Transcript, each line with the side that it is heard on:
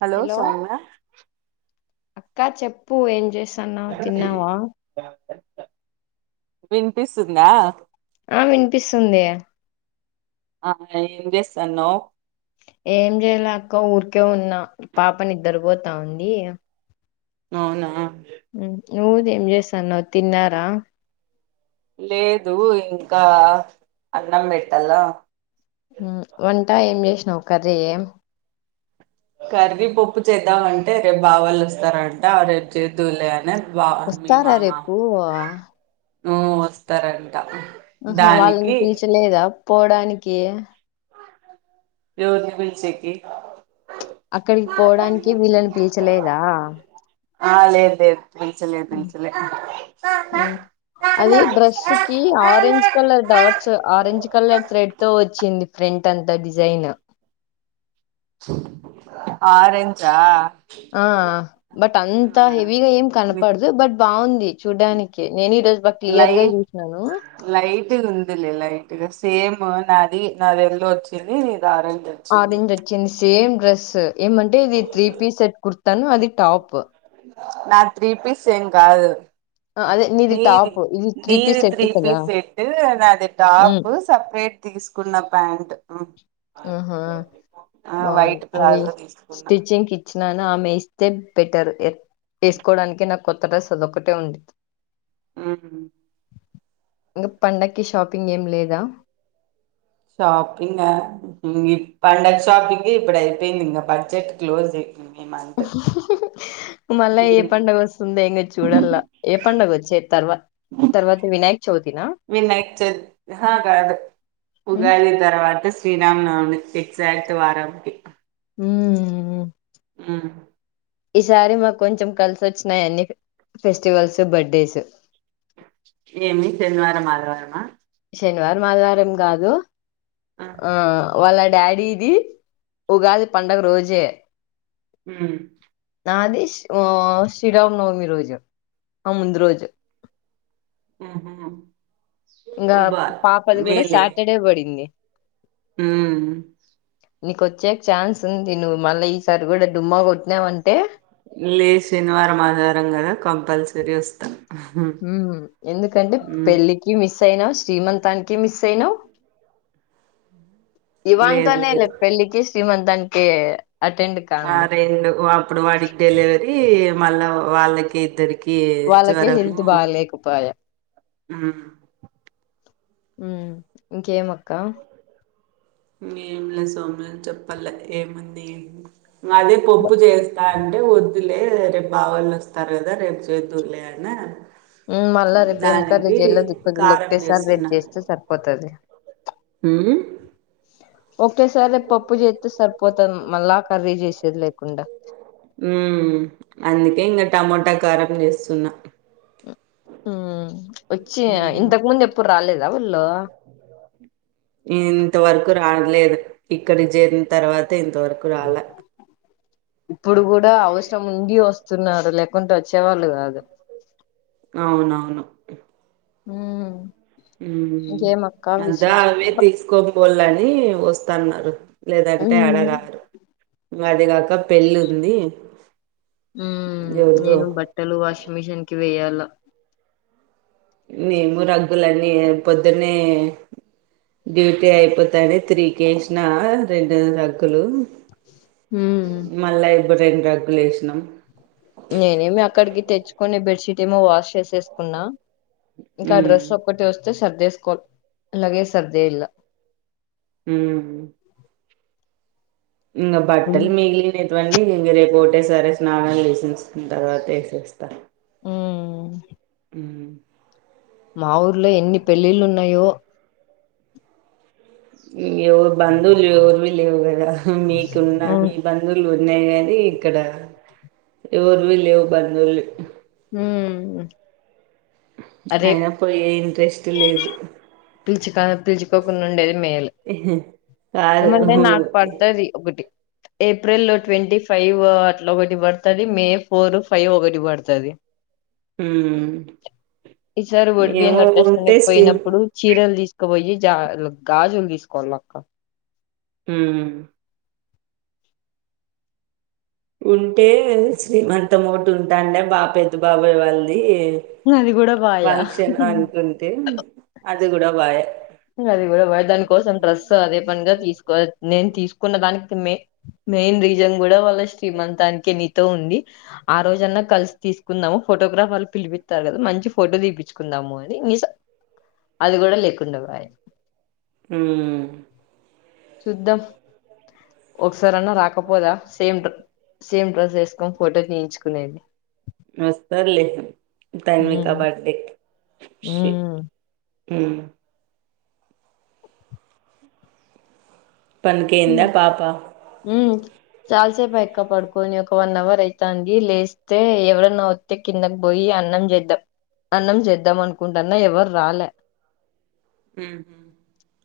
right: Hello Soumya
left: అక్కా చెప్పు ఏం చేస్తున్నావు తిన్నావా
right: వినిపిస్తుందా
left: ఆ వినిపిస్తుంది
right: ఆ ఏం చేస్తున్నావు
left: ఏం చేయలే అక్క ఊరికే ఉన్నా పాప నిద్దర పోతా ఉంది
right: అవునా
left: నువ్వు ఏం చేస్తానువ్వు తిన్నారా
right: లేదు ఇంకా అన్నం పెట్టాల
left: వంట ఏం చేసినావు కర్రీ ఏ
right: కర్రీ పప్పు చేద్దామంటే రేపు మావాళ్ళు వస్తారంట రేపు చేదువులే అని బ మీ
left: వస్తారా
right: మామా
left: రేపు
right: వస్తారండి
left: ఆహా వాళ్ళని పీల్చలేదా పోవడానికి
right: ఎవరిని పిల్చికి
left: అక్కడికి పోవడానికి వీళ్ళని పీల్చలేదా
right: ఆ లేదు లేదు పీల్చల పీల్చల
left: ఉమ్. అది డ్రెస్ కి orange colour dots orange colour thread తో వచ్చింది ఫ్రెంట్ అంతా డిజైన్
right: ఆరెంజా
left: ఆ బట్ అంత హెవిగా ఏం
right: ఆ
left: కనపడదు బట్ బాగుంది
right: లైట్
left: జూసినాను.
right: లైట్ కుందిలేలైట్ ఇక సేమ్ నాది నాది ఎల్లో వచ్చింది నీది ఆరెంజ్ వచ్చింది
left: ఆరెంజొచ్చింది సేమ్ డ్రెస్ ఏమంటే ఇది త్రీ పీస్ సెట్ కుర్తాను అది టాప్
right: నాది త్రీ పీస్ ఏం కాదు
left: అదే
right: నీది
left: టాప్. ఇది పీస్
right: నీది
left: సెట్
right: త్రీ
left: కదా!
right: పీస్ సేట్టు నాది
left: హ్మ్.
right: టాప్ సపరేట్ తీసుకు నా ప్యాంట్
left: ఆహా
right: ఆ
left: బావుంది
right: వైట్
left: అది
right: ప్లాజో తీసుకున్నా
left: స్టిచ్చింగ్కి ఇచ్చినాను ఆమె ఇస్తే పెట్టారు వేసుకోవడానికి నాకు కొత్త డ్రెస్ అదొక్కటే ఉంది
right: ఆ
left: ఇంకా పండగకి షాపింగ్ ఏం లేదా
right: షాపింగ్ పండగ షాపింగ్ ఇప్పుడు అయిపోయింది ఇ బడ్జెట్ క్లోజ్ అయిపోయింది ఈ మంత్
left: మళ్ళా ఏ
right: ఉమ్.
left: పండుగ వస్తుంది ఇంగ చూడల్లా ఏ పండుగ వచ్చేది తర్వా తర్వాత వినాయక చవితి నా
right: వినాయక ఆహా కాదు
left: ఉమ్.
right: ఉగాది తర్వా శ్రీరామనవమి ఎగ్జాక్ట్ వారంకి
left: హ్మ్
right: హ్మ్
left: ఈసారి మాకు కొంచెం కలిసి వచ్చినాయి అన్ని ఫెస్టివల్స్ బర్డేస్
right: ఏమి శనివారం ఆదివారమా
left: శనివారం ఆదివారం కాదు ఆ వాళ్ళ డాడీది ఉగాది పండగ రోజే
right: హ్మ్
left: నాది ఆ శ్రీరామనవమి రోజు ఆ ముందు రోజు
right: హ్మ్ హు
left: ఇంగా పాపది కూడా సాటర్డే పడింది
right: హ్మ్
left: నీకొచ్చేకి ఛాన్స్ ఉంది నువ్వు మళ్ళీ ఈసారి కూడా డుమ్మా కొట్టినావంటే
right: లే శనివారం ఆదివారం కదా కంపల్సరీ వస్తా
left: హ్మ్ ఎందుకంటే
right: ఉమ్
left: పెళ్ళికి మిస్ ఎంతైనా శ్రీమంతానికి మిస్ అయినావ్
right: లేదు
left: ఇవంతానే లే
right: లేదు
left: పెళ్ళికి శ్రీమంతనికి
right: ఆ రెండు అప్పుడు వాడికి డెలివరీ మళ్ళా వాళ్ళకి ఇద్దరి కి
left: వాళ్ళకే
right: జ్వరము
left: హెల్త్ బాలేకపాయె.
right: హ్మ్
left: హ్మ్ ఇంకేమక్క
right: ఏం లే సోములు చెప్పాల ఏముంది నాదే పొప్పు చేస్తా అంటే వొ దులే రేపు బావాళ్ళు వస్తారు కదా రేపు చేదువులే అన
left: హ్మ్ మళ్ళా రేపు ఏం కర్రీ చేయలో ది‌క్కుతేల్దు
right: కారం
left: ఒకటేసారి రేపు చేస్తే సరిపోతాది
right: హ్మ్
left: ఒకటేసారి రేపు పప్పు చేస్తే సరిపోతాది మళ్ళా కర్రీ చేసేది లేకుండా
right: హ్మ్ హ్మ్ అందుకే ఇంగా టమోటా కారం చేస్తున్నా
left: హ్మ్ వచ్చ
right: ఉమ్,
left: ఇంతకు ముందు ఎప్పుడు రాలేదా వాళ్ళు
right: ఇంతవరకు రాలేదు ఇక్కడి జేరిన తర్వాత ఇంతవరకు రాలా
left: ఇప్పుడు కూడా అవసరం ఉండి వస్తున్నారు లేకుంటే వచ్చేవాళ్ళు కాదు
right: అవునవును
left: హ్మ్
right: హ్మ్
left: ఇంకేమక్క
right: అద్దా అవే
left: విశేష్
right: తీసుకోపోవల ది వస్తాన్నారు లేదంటే
left: ఉమ్
right: అడగారు అదిగా ఇకా పెళ్ళి ఉంది
left: ఉమ్
right: ఎవరిదో
left: నేను బట్టలు వాషింగ్ మిషిన్ కి వేయాల
right: నీము రగ్గులన్నీ పొద్దున్నే డ్యూటీ అయిపోతానే త్రీకేసిన రెండు రగ్గులు
left: హ్మ్
right: ఇడ రెండు రగ్గులు ఏసినాం
left: నేనేమి అక్కడికి తెచ్చుకునే బెడ్ షీట్ ఏమో వాష్ చేసేసుకున్నా ఇంకా
right: ఉమ్
left: డ్రెస్ ఒక్కటి వస్తే సర్దేసుకోవాలి అలాగే సర్దేయాలా
right: ఉమ్ ఇంగ
left: ఉమ్
right: బట్టలు మిగిలినేటివన్ని ఇంగ రేపు ఒకటే సరే స్నానాలు చేసేసుకున్న తర్వాత ఏసేస్తా
left: హ్మ్
right: హ్మ్
left: మా ఊర్లో ఎన్ని పెళ్ళిళ్ళున్నాయో
right: ఎవరు బంధువులు ఎవర్వి లేవు కదా మీకు ఉన్న
left: అవును
right: మీ బంధువులు ఉన్నాయి కానీ ఇక్కడ ఎవర్వి లేవు బంధువులు
left: మ్
right: అయిన పోయే ఏం రెస్ట్ లేదు
left: పిలుచుక పిలుచుకోకుండా ఉండేది మేలు
right: కాదు
left: ఏమంటే
right: ఉమ్
left: నాకు పడుతది ఒకటి ఏప్రిల్ ట్వంటీ ఫైవ్ అట్లా ఒకటి పడుతది మే ఫోర్ ఫైవ్ ఒకటి పడుతది ఈసార్ వడ్ బియం
right: ఏమో ఉంటే
left: కట్టేస్తుకోనేనికి
right: శ్రీ
left: పోయినప్పుడు ట్టల్ తీసుకుపోయి జ గాజులు తీసుకోవాలి అక్క
right: హ ఉంటే శ్రీమంతం ఒకటి ఉంటాడే బా పెద్ద బాబయ వాళ్ళది
left: అది కూడా బాయా
right: ఫంక్షన్ అంటుంటే అది కూడా వాయే
left: అది కూడా వా దాని కోసం డ్రస్ అదే పనిగా తీసుకోవాల నేను తీసుకున్న దానికి మె మెయిన్ రీజన్ కూడా వాళ్ళ శ్రీమంతానికి నితో ఉంది ఆ రోజన్నా కలిసి తీసుకుందాము ఫోటోగ్రాఫర్ ను పిలిపిస్తారు కదా మంచి ఫోటో తీపించుకుందాము అని అది కూడా లేకుండా పాయే
right: మ్
left: చూద్దాం ఒకసారి అన్న రాకపోదా సేమ్ సేమ్ డ్రస్ వేసుకోని ఫోటో తీయించుకునేది
right: నస్తర్లే తన్విక బర్డేకి
left: ఉమ్
right: హ్మ్
left: ఉమ్
right: పందుకేందా పాపా
left: ఉమ్ చాలాసేపు అయక్క పడుకొని ఒక వన్ అవర్ అయితంది లేస్తే ఎవరన్నా వస్తే కిందకి పోయి అన్నం చేద్దాం అన్నం చేద్దాం అనుకుంటున్నా ఎవరు రాలే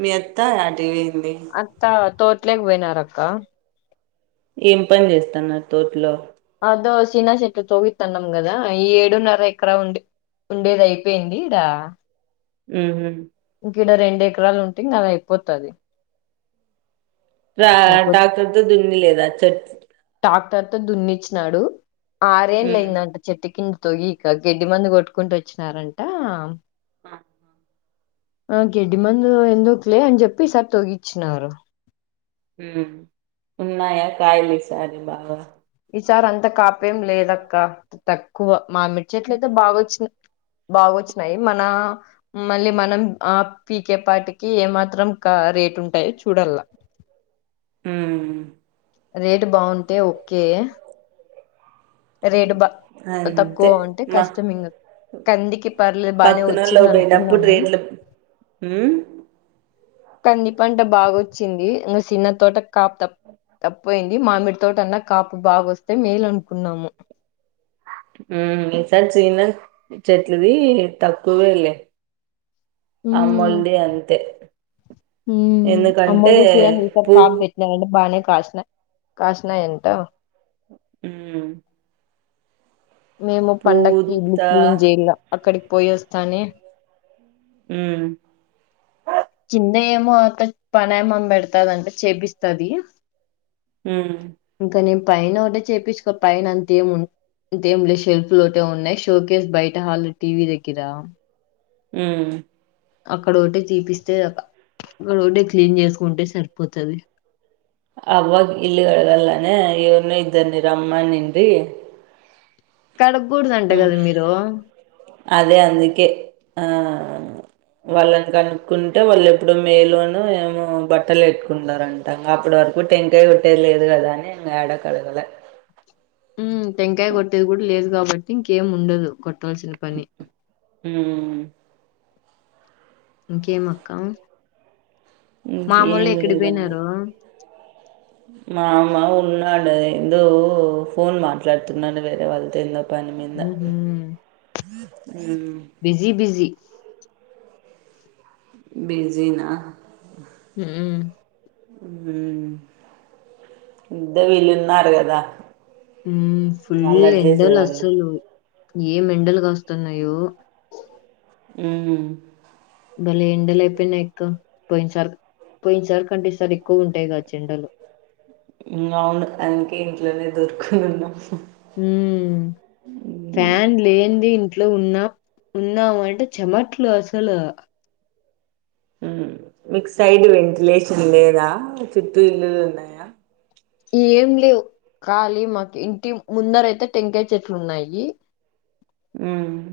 right: మీ అత్తా ఏడికిపోయి
left: అత్త తోట్లేక పోయినారక్క
right: ఏం పని చేస్తాన్నారు తోట్లో
left: అదో సీనశెట్ తోవితన్నాం కదా ఈ ఏడున్నర ఎకరా ఉంది ఉండేది అయిపోయింది ఇడా
right: ఉహ్మ్
left: ఇడ రెండు ఎకరాలు ఉంటే అది అయిపోతది
right: డా
left: అయిపో
right: ట్రాక్టర్తో దున్ని లేదా చెట్
left: ట్రాక్టర్ తో దున్నిచ్చినాడు ఆరేలు
right: హ్మ్
left: అయిందంట చెట్టు కిం ఇక గడ్ది మందు కొట్టుకుంటూ వచ్చినారంట
right: ఆ
left: ఆ గెడ్డి మందు ఎందుకులే అని చెప్పి ఈ సారీ తొగిచ్చినారు
right: ఉన్నాయ కాయలి సారి బాగా
left: ఈసారి అంత కాపేం లేదక్క తక్కువ మామిడీ చెట్ల అయితే బాగోచ్చి బాగోచ్చినాయి మన మళ్ళీ మనం ఆ పీకేపాటికి ఏమాత్రం కా రేట్ ఉంటాయి చూడాల
right: ఉమ్
left: రేటు బాగుంటే ఓకే రేటు బా
right: అంతే
left: తక్కువ ఉంటే
right: మా
left: కష్టం ఇంగ కందికి పర్లేదు బానే
right: పక్కనోలో
left: వచ్చింది
right: అయిపోయినప్పుడు
left: అనుకున్నాము
right: రేట్లు
left: కంది పంట బాగోచ్చింది నువ్వు చిన్న తోట కాపుత తప్పయింది మామిడి తోటన్నా కాపు బాగోస్తే మేలు అనుకున్నాము
right: ఈసారి చేన చెట్లది తక్కువేళ్ళ
left: ఉమ్
right: అమ్మల్ది అంతే
left: అమ్మ
right: ఎందుకంటే
left: చినస
right: పూ
left: కాపుపెటినరంట బానే కాస్నా కాస్నాఅంట
right: ఉ
left: మేము పండక్కి ఇల్లు క్లీన్ చేయలా అక్కడికి పోయి వస్తానే
right: హ్
left: కింద ఏమో అక్క పనమే పెడతాదంట చేపిస్తది
right: ఉమ్
left: ఇంకా నేను పైన ఒకటే చేపించు కో పైన అంత ఏమ్ ఉం దేం లేదు షెల్ఫ్ లోటే ఉన్నాయి షో కేేస్ బయట హల్ టీవీ దగ్గర
right: ఉమ్
left: అక్కడ ఒకటి తీపిస్తే అ అక్కడ ఒకటే క్లీన్ చేసుకుంటే సరిపోతది
right: ఆవ్వ కు ఇల్లు కాడగలనే ఇ ఉన్న ఇద్దరినీ రమ్మనింది
left: కడగకూడదంట
right: ఆ
left: కదా మీరు
right: అదే అందుకే ఆ వాళ్ళను కనుక్కుంటే వాళ్ళు ఎప్పుడు మే లో న ఏమో బట్టలు ఎట్టుకుంటారంటా అప్పటి వ రకు టెంకాయ కొట్టేది లేదు కదా అని అడా కడగలే
left: హు టెంకాయ కొట్టేది కూడా లేదు కాబట్టి ఇంకేం ఉండదు కొట్టవలసిన పని
right: హ్మ్
left: ఇంకేం అక్క మామ్మొల్లు
right: ఇంకేం
left: ఎక్కడి పోయినారు
right: మామ ఉన్నాడే ఎందో ఫోన్ మాట్లాడుతున్నాడు వేరే వాళ్ళతో ఎందో పని మీద
left: ఉహు
right: హ్మ్
left: బిజీ, బిజీ
right: బిజీనా
left: హుమ్మ్
right: హుమ్మ్ ఇందే విలున్నరుగాదా
left: హుమ్ ఫుల్ ఎండలు అసలు ఏమ్ ఎండలు కాస్తున్నాయో
right: ఉమ్
left: బలే ఎండలు అయిపోయినాయి అక్క పోయిన సార్ పోయినసారి కంటే ఈసారి ఎక్కువ ఉంటాయి. కావచ్చు ఎండలు,
right: హ్ అవును అందుకే, ఇంట్లోనే దొరుకోని ఉన్నా.
left: ఉమ్మ్ ఫ్యాన్ లేంది ఇంట్ ఇంట్లో ఉన్నా ఉన్నాము, అంటే చెమట్లు అసలు.
right: హు మీకు సైడ్ వెంటిలేషన్ లేదా, చుట్టూ ఇల్లులు ఉన్నాయా.
left: ఎమ్ లేవు కాలీ మాకు ఇంటి ముందర, అయితే టెంకాయ చెట్లు ఉన్నాయి.
right: ఉమ్మ్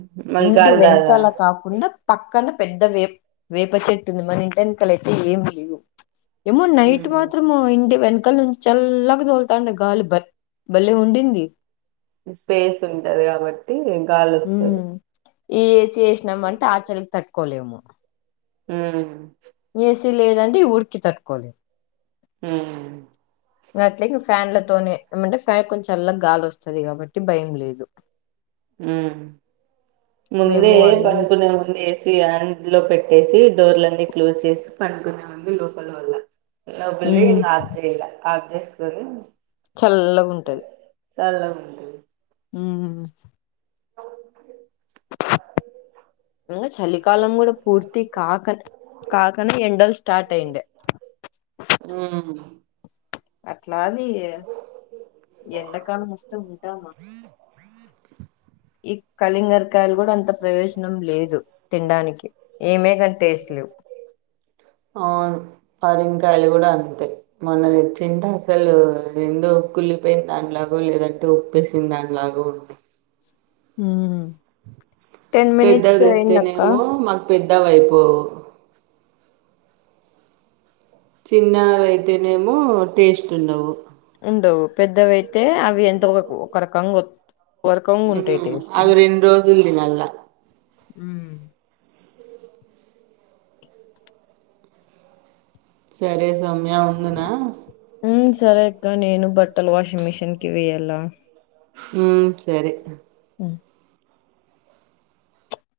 left: ఇంటి వెనకాల కాకుండా పక్కన పెద్ద వేప్ వేప చెట్టు ఉంది. మన ఇంటి వెనకాల అయితే ఏమి లేవు. ఏమో నైట్
right: ఉహు
left: మాత్రము ఇంటి వెన్ అక్కల నుంచి చల్లగా, తోలుతాండే గాలి బల్ బల్లే ఉండింది.
right: స్పేస్ ఉంటది, కాబట్టి గాలి వస్తాది.
left: ఉమ్ ఈ ఏసి వేసినామంటే, ఆచలికి తట్టుకోలేము.
right: ఉమ్మ్
left: ఏసి లేదంటే ఉడికి తట్టుకోలేమ్.
right: హ్మ్మ్
left: గట్లే ఫ్యాన్లతోనే ఏమంటే ఫ్యాన్, కొంచెం చల్లగా గాలి వస్తాది కాబట్టి భయం లేదు.
right: ఉమ్మ్ ముందే
left: మేము అన్నం
right: పడుకునే ముందే ఏసి అన్, లో పెట్టేసి డోర్లన్నీ క్లోజ్ చేసి, పడుకునే ముందు లోపల వల్ల. లోపలివి
left: ఉమ్.
right: ఆఫ్ చేయాల ఆఫ్ చేసుకొని
left: చల్లగా ఉంటది.
right: చల్లగా ఉంటది.
left: ఉమ్
right: అవును
left: ఇంగ చలికాలం కూడా పూర్తి కాక కాకనే ఎండలు స్టార్ట్ అయ్యుండే
right: ఉమ్మ్
left: అట్లాది ఎండకాలం వస్ టాముటమా ఇక్ కలింగరకాయలు కూడా అంత ప్రయోజనం లేదు, తినడానికి ఏమే కానీ టేస్ట్ లేవు.
right: అవును పరిమ్ కాయలు కూడా అంతే మల్ల తెచ్చింట అసలు ఎందొ కుళ్ళిపోయిన దానల్యాగో లేదంటే ఉప్పేసిన దాంల్యాగో ఉండి
left: ఉమ్
right: పెద్దది
left: అయిందక్క
right: తెస్తేనేమో మాకు పెద్ దవైపు చిన్నవి అయితేనేమో, టేస్ట్ ఉండవు.
left: ఉండవు పెద్దవియితే అవి ఎంత ఒక రకంగా వోత్
right: హ్మ్ అవి రెండు రోజుల తిన్నల
left: ఉమ్మ్
right: సరే సౌమ్యా ఉందనా.
left: ఉమ్మ్ సరే అక్క నేను బట్టలు, వాషింగ్ మిషిన్ కి వయ్యాల
right: మ్ సరే
left: అ